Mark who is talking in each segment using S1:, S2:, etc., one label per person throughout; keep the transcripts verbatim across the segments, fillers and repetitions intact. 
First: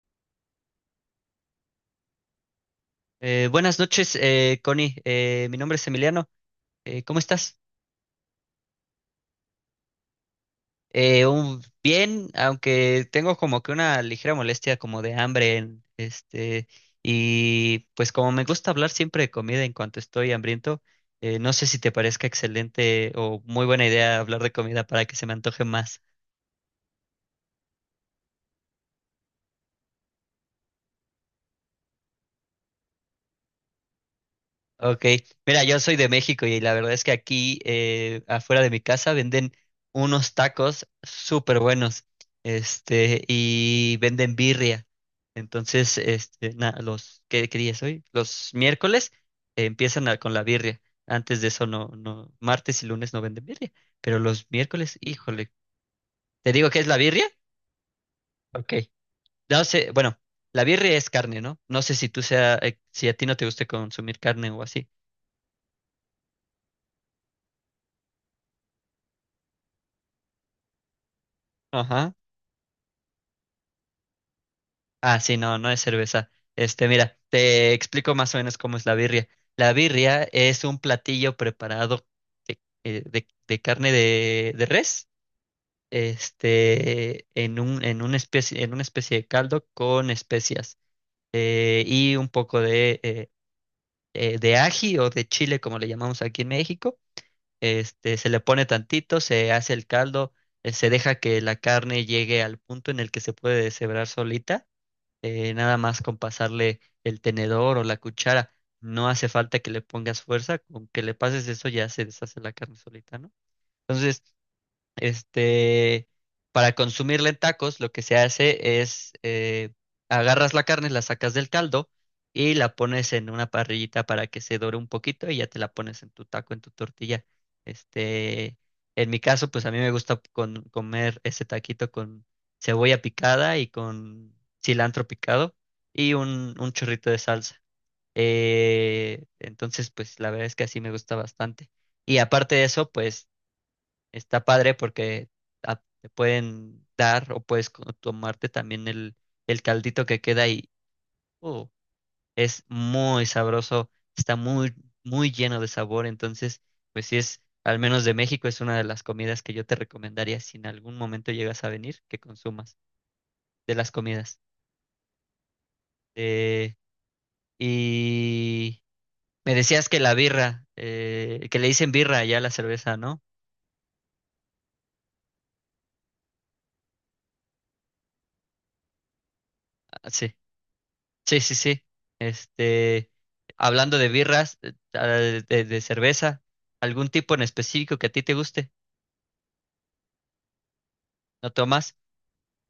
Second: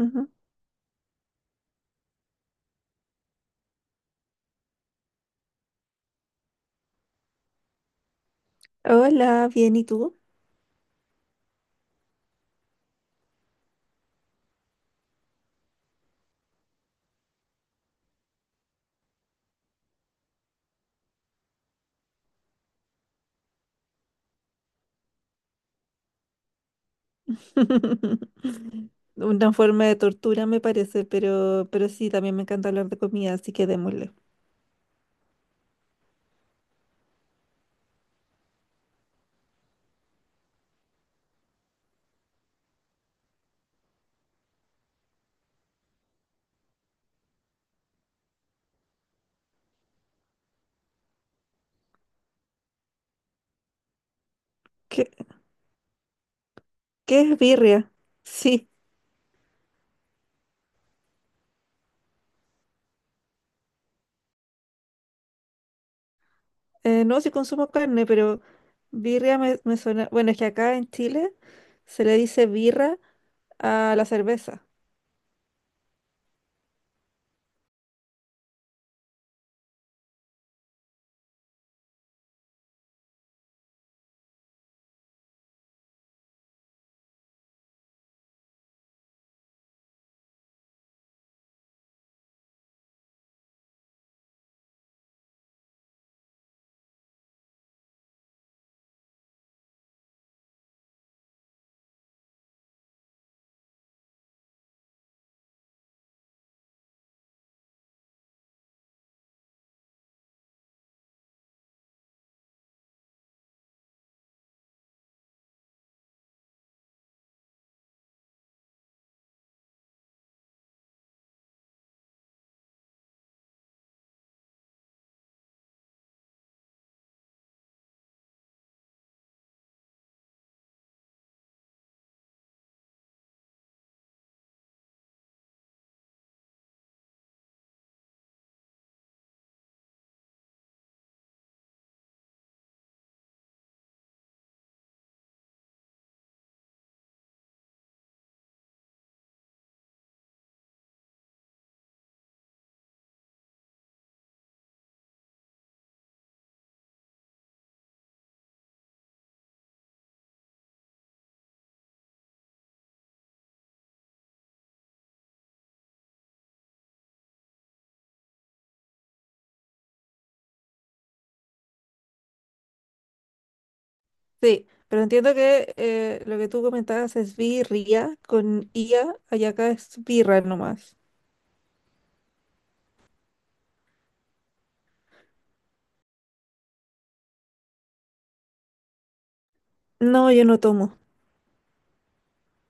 S1: Ujú.
S2: Eh, buenas noches, eh, Connie. Eh, mi nombre es Emiliano. Eh, ¿cómo estás?
S1: Hola, bien, ¿y tú?
S2: Eh, un- bien, aunque tengo como que una ligera molestia como de hambre, en- este, y pues como me gusta hablar siempre de comida en cuanto estoy hambriento, eh, no sé si te parezca excelente o muy buena idea hablar de comida para que se me antoje más.
S1: Una forma de tortura me parece, pero, pero sí, también me encanta hablar de comida, así que démosle.
S2: Ok, mira, yo soy de México y la verdad es que aquí eh, afuera de mi casa venden unos tacos súper buenos, este, y venden birria. Entonces, este, na- los, ¿qué, qué día es hoy? Los miércoles eh, empiezan a- con la birria. Antes de eso no, no, martes y lunes no venden birria, pero los miércoles,
S1: ¿Qué,
S2: híjole, ¿te digo qué es la
S1: qué
S2: birria?
S1: es birria? Sí,
S2: Ok, no sé, bueno, la birria es carne, ¿no? No sé si tú sea, eh, si a ti no te guste consumir carne o así.
S1: eh, no, sí consumo carne, pero birria me, me suena. Bueno, es que acá en Chile se
S2: Ajá.
S1: le dice birra a la cerveza.
S2: Ah, sí, no, no es cerveza. Este, mira, te explico más o menos cómo es la birria. La birria es un platillo preparado de, eh, de- de carne de, de res, este, en un, en una especie, en una especie de caldo con especias eh, y un poco de, eh, eh, de ají o de chile, como le llamamos aquí en México. Este, se le pone tantito, se hace el caldo, eh, se deja que la carne llegue al punto en el que se puede deshebrar solita eh, nada más con pasarle el tenedor o la cuchara. No hace falta que le pongas fuerza, con que le pases eso ya se deshace la carne solita, ¿no? Entonces, este, para consumirla en tacos, lo que se hace es eh, agarras la carne, la sacas del caldo y la pones en una parrillita para que se dore un poquito y ya te la pones en tu taco, en tu tortilla. Este, en mi caso, pues a mí me gusta con- comer ese taquito con cebolla picada y con cilantro picado y un, un chorrito de salsa. Eh, entonces, pues la verdad es que así me gusta bastante. Y aparte de eso, pues está padre porque ah, te pueden dar o puedes co- tomarte también el, el caldito que queda y uh, es muy sabroso, está muy, muy lleno de sabor. Entonces, pues si es, al menos de México, es una de las comidas que yo te recomendaría si en algún momento llegas a venir, que consumas de las comidas. Eh, y me decías que la birra, eh, que le dicen birra ya a la cerveza, ¿no?
S1: Sí, pero entiendo que eh, lo que tú comentabas es birria con ia, allá acá es
S2: Ah, sí.
S1: birra nomás.
S2: Sí, sí, sí. Este, hablando de birras, eh, ah, de, de cerveza, algún tipo en específico que a ti te guste,
S1: No, yo no tomo.
S2: ¿no tomas?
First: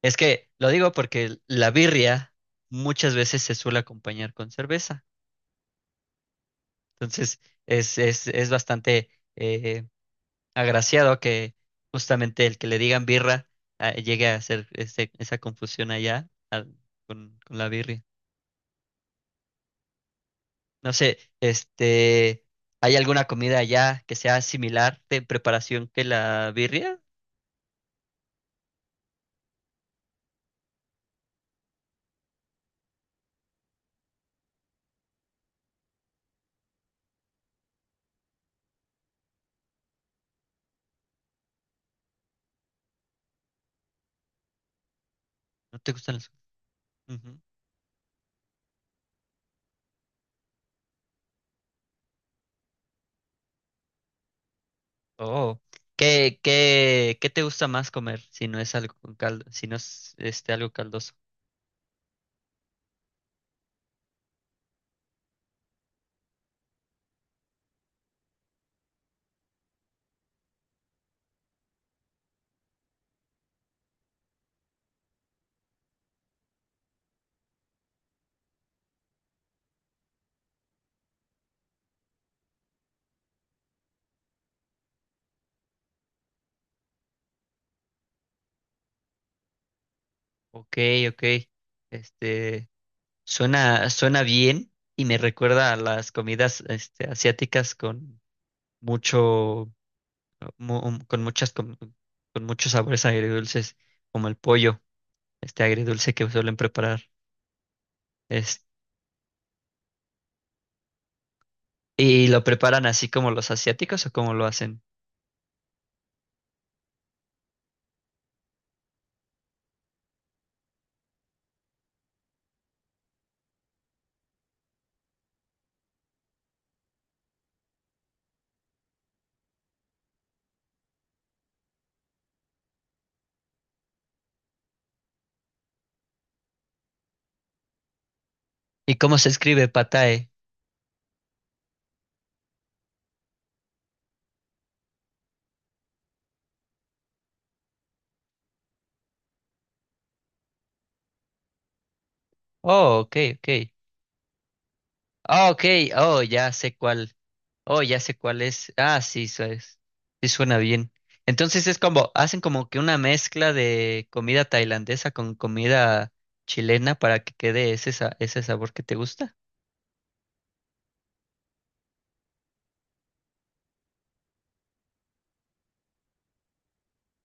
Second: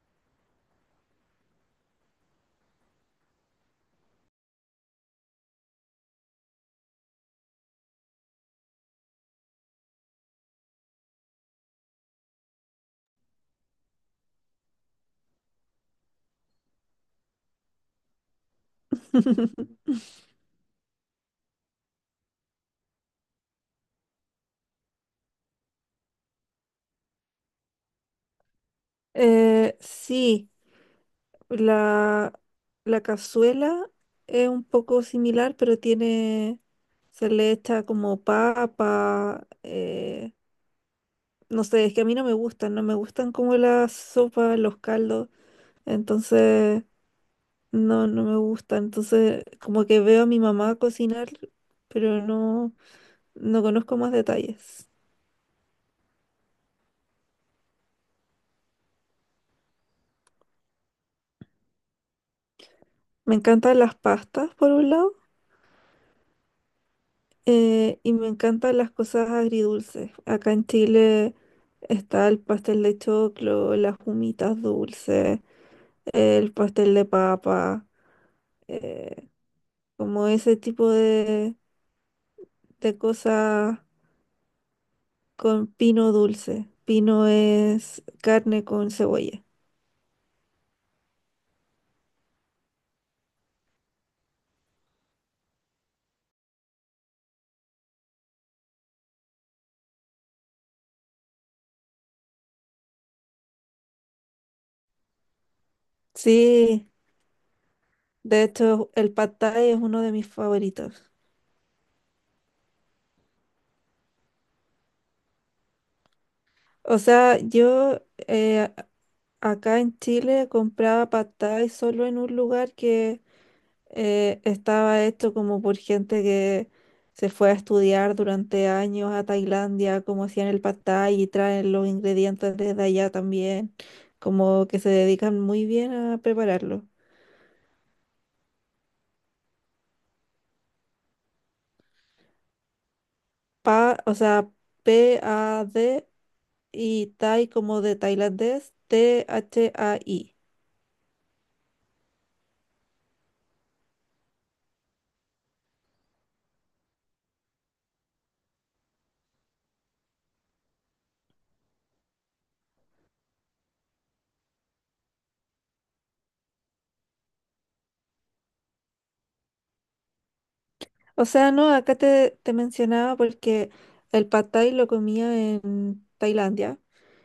S2: Es que lo digo porque la birria muchas veces se suele acompañar con cerveza. Entonces, es, es, es bastante eh, agraciado que justamente el que le digan birra ah, llegue a hacer ese- esa confusión allá ah, con, con la birria. No sé, este, ¿hay alguna comida allá que sea similar de preparación que la birria?
S1: Eh, sí. La, la cazuela es un poco similar, pero tiene, se le echa como papa, eh, no sé, es que a mí no me gustan, no me gustan como las sopas, los caldos,
S2: ¿No te gustan las?
S1: entonces
S2: Ujú.
S1: no, no me gusta, entonces como que veo a mi mamá cocinar, pero no, no conozco más detalles.
S2: Oh, ¿qué, qué, qué te gusta más comer si no es algo con caldo, si no es este algo caldoso?
S1: Me encantan las pastas por un lado. Eh, y me encantan las cosas agridulces. Acá en Chile está el pastel de choclo, las humitas dulces, el pastel de papa, eh, como ese tipo de, de cosas con pino dulce. Pino es carne con cebolla.
S2: Ok, ok. Este, suena, suena bien y me recuerda a las comidas este, asiáticas con mucho, mu- con muchas, com- con, muchos sabores agridulces, como el pollo, este agridulce que suelen
S1: Sí,
S2: preparar.
S1: de hecho el pad thai es uno de mis favoritos.
S2: ¿Y lo preparan así como los asiáticos o cómo lo hacen?
S1: O sea, yo eh, acá en Chile compraba pad thai solo en un lugar que eh, estaba hecho como por gente que se fue a estudiar durante años a Tailandia, como hacían el pad thai y traen los ingredientes desde allá también, como que se dedican muy bien a prepararlo.
S2: ¿Y cómo se escribe patae?
S1: Pa, o sea, P-A-D y Thai como de tailandés, T-H-A-I.
S2: Oh, ok, ok. Ah, ok, oh, ya sé cuál. Oh, ya sé cuál es. Ah, sí, su- es- sí suena bien. Entonces es como, hacen como que una mezcla de comida tailandesa con comida chilena para que quede ese, sa- ese sabor que te gusta.
S1: O sea, no, acá te, te mencionaba porque el pad thai lo comía en Tailandia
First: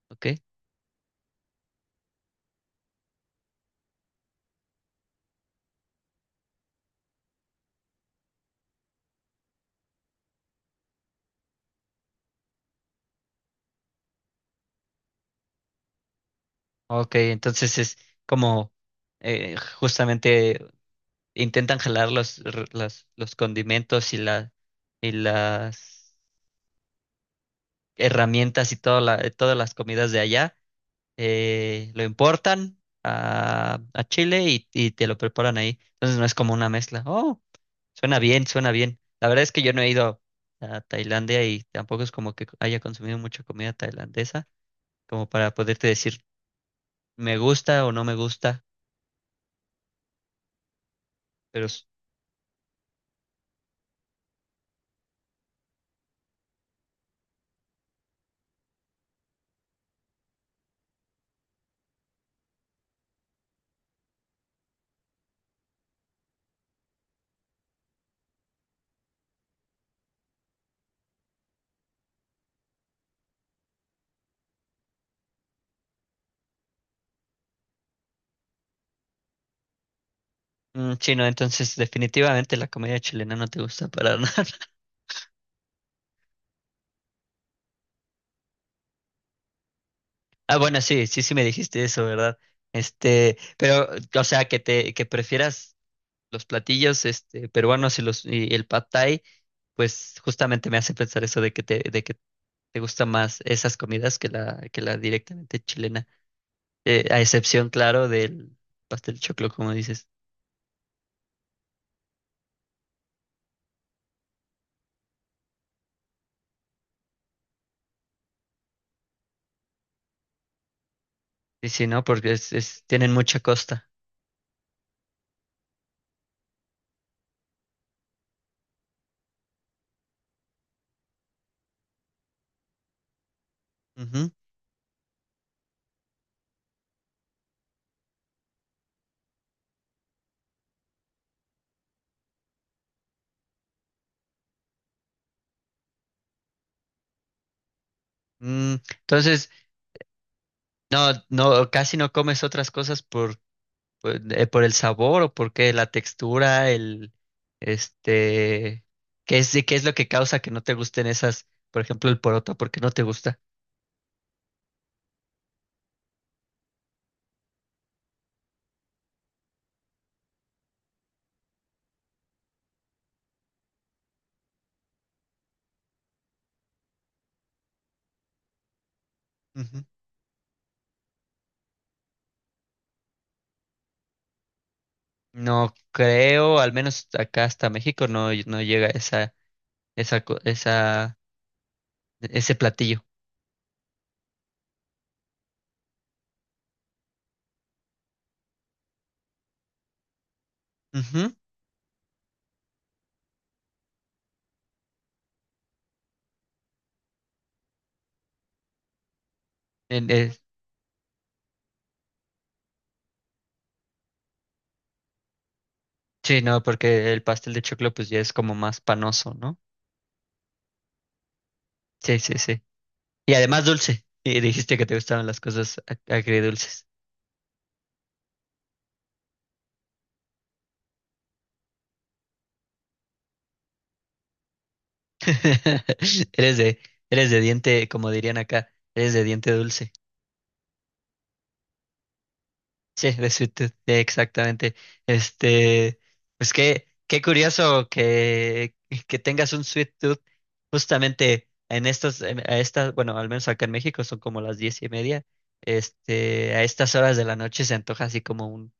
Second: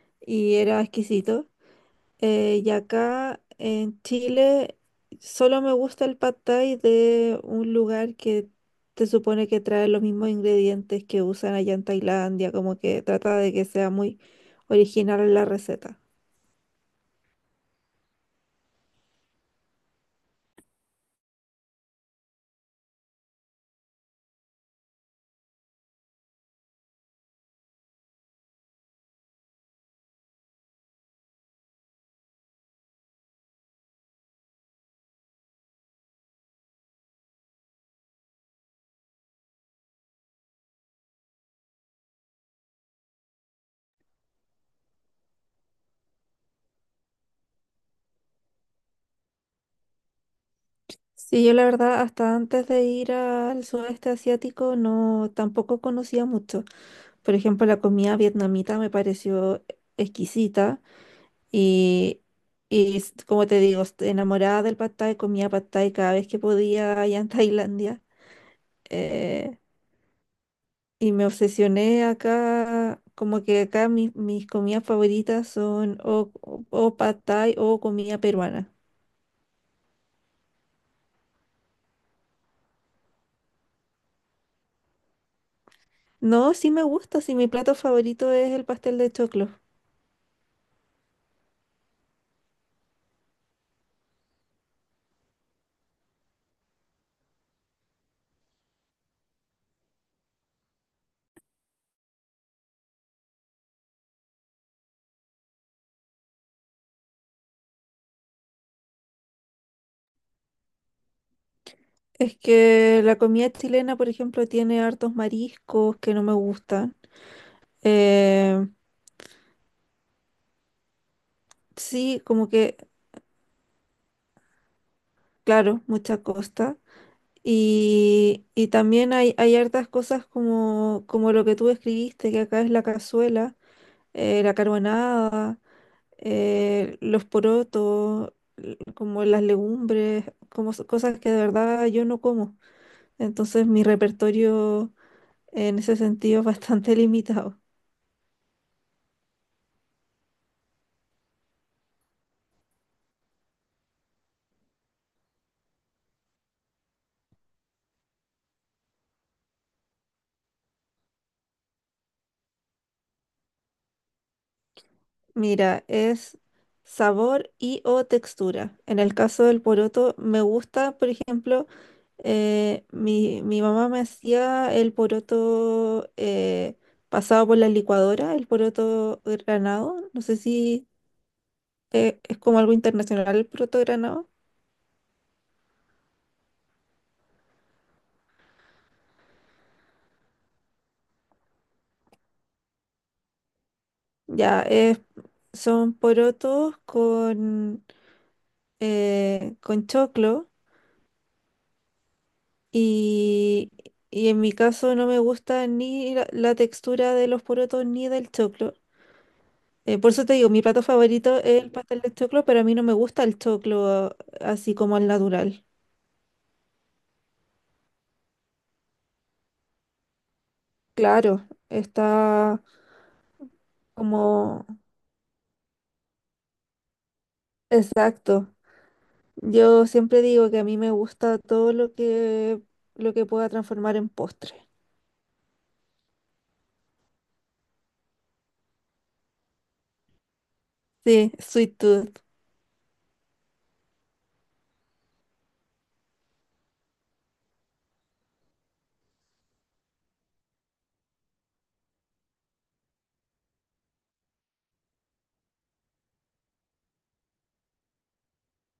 S2: Ok,
S1: y era exquisito. Eh, y acá en Chile solo me gusta el pad thai de un lugar que se supone que trae los mismos ingredientes que usan allá en Tailandia, como que trata de que sea muy original la receta.
S2: ok, entonces es como eh, justamente intentan jalar los, r- las- los condimentos y la, y las herramientas y toda la- todas las comidas de allá, eh, lo importan a, a Chile y, y te lo preparan ahí. Entonces no es como una mezcla. Oh, suena bien, suena bien. La verdad es que yo no he ido a Tailandia y tampoco es como que haya consumido mucha comida tailandesa, como para poderte decir me gusta o no me gusta,
S1: Sí, yo la
S2: pero s-
S1: verdad hasta antes de ir al sudeste asiático no tampoco conocía mucho. Por ejemplo, la comida vietnamita me pareció exquisita. Y, y s- como te digo, est- enamorada del pad thai, comía pad thai cada vez que podía allá en Tailandia. eh, y me obsesioné acá, como que acá mis, mis comidas favoritas son o, o, o pad thai o comida peruana.
S2: mm, sí, no, entonces definitivamente la comida chilena no te gusta para nada.
S1: No, sí me gusta, sí mi plato favorito es el pastel de choclo.
S2: Ah, bueno, sí, sí, sí me dijiste eso, ¿verdad? Este, pero, o sea, que te, que prefieras los platillos este, peruanos y, los, y el pad thai, pues justamente me hace pensar eso de que te, de que te gustan más esas comidas que la, que la directamente chilena. Eh, a excepción, claro, del pastel de choclo, como dices.
S1: Es que la comida chilena, por ejemplo, tiene hartos mariscos que no me gustan. Eh,
S2: Y sí, ¿no?
S1: sí,
S2: Porque
S1: como
S2: es,
S1: que,
S2: es- tienen mucha costa.
S1: claro, mucha costa. Y, y también hay, hay hartas cosas como, como lo que tú escribiste, que acá es la cazuela,
S2: Ujú.
S1: eh, la carbonada, eh, los porotos, l- como las legumbres, como s- cosas que de verdad yo no como. Entonces mi repertorio en ese sentido es bastante limitado.
S2: Mm, entonces, no, no, casi no comes otras cosas por, por, eh, por el sabor o porque la textura, el, este, ¿qué es, qué es lo que causa que no te gusten esas, por ejemplo, el poroto, porque no te gusta?
S1: Mira, es sabor y o textura. En el caso del poroto, me gusta, por ejemplo, eh, mi, mi mamá me hacía el poroto eh, pasado por la licuadora, el poroto
S2: Ujú.
S1: granado. No sé si eh, es como algo internacional el poroto granado.
S2: No creo, al menos acá hasta México no, no llega esa, esa, co- esa, ese platillo.
S1: Ya, es, son porotos con, eh, con choclo
S2: Ujú.
S1: y, y en mi caso no me gusta ni la, la textura de los porotos ni del choclo. Eh,
S2: En-
S1: por eso
S2: eh,
S1: te digo, mi plato favorito es el pastel de choclo, pero a mí no me gusta el choclo así como al natural.
S2: sí, no, porque el pastel de choclo pues ya es como más panoso, ¿no?
S1: Claro,
S2: Sí, sí, sí.
S1: está
S2: Y además dulce. Y
S1: como
S2: dijiste que te gustaban las cosas ag- agridulces.
S1: exacto. Yo siempre digo que a mí me gusta todo lo que lo que pueda transformar en postre.
S2: Eres de, eres de diente, como dirían acá, eres de diente dulce.
S1: Sí, sweet tooth.
S2: Sí, de Suited, sí, exactamente. Este, pues qué, qué curioso que, que tengas un Sweet Tooth justamente en estas, en- a estas, bueno, al menos acá en México son como las diez y media. Este, a estas horas de la noche se antoja así como un,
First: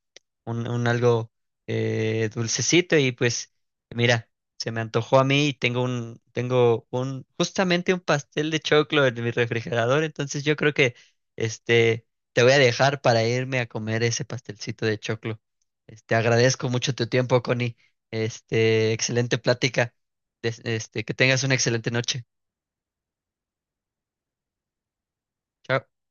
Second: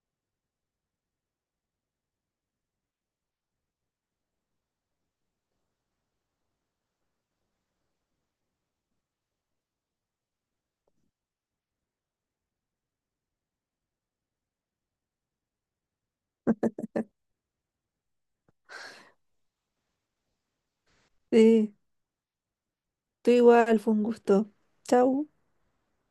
S2: un, un algo eh, dulcecito y pues mira, se me antojó a mí y tengo un, tengo un, justamente un pastel de choclo en mi refrigerador, entonces yo creo que este, te voy a dejar para irme a comer ese pastelcito de choclo. Este, agradezco mucho tu tiempo, Connie. Este, excelente plática. Des- Este, que tengas una
S1: Sí,
S2: excelente noche.
S1: tú igual, fue un gusto. Chau.
S2: Chao.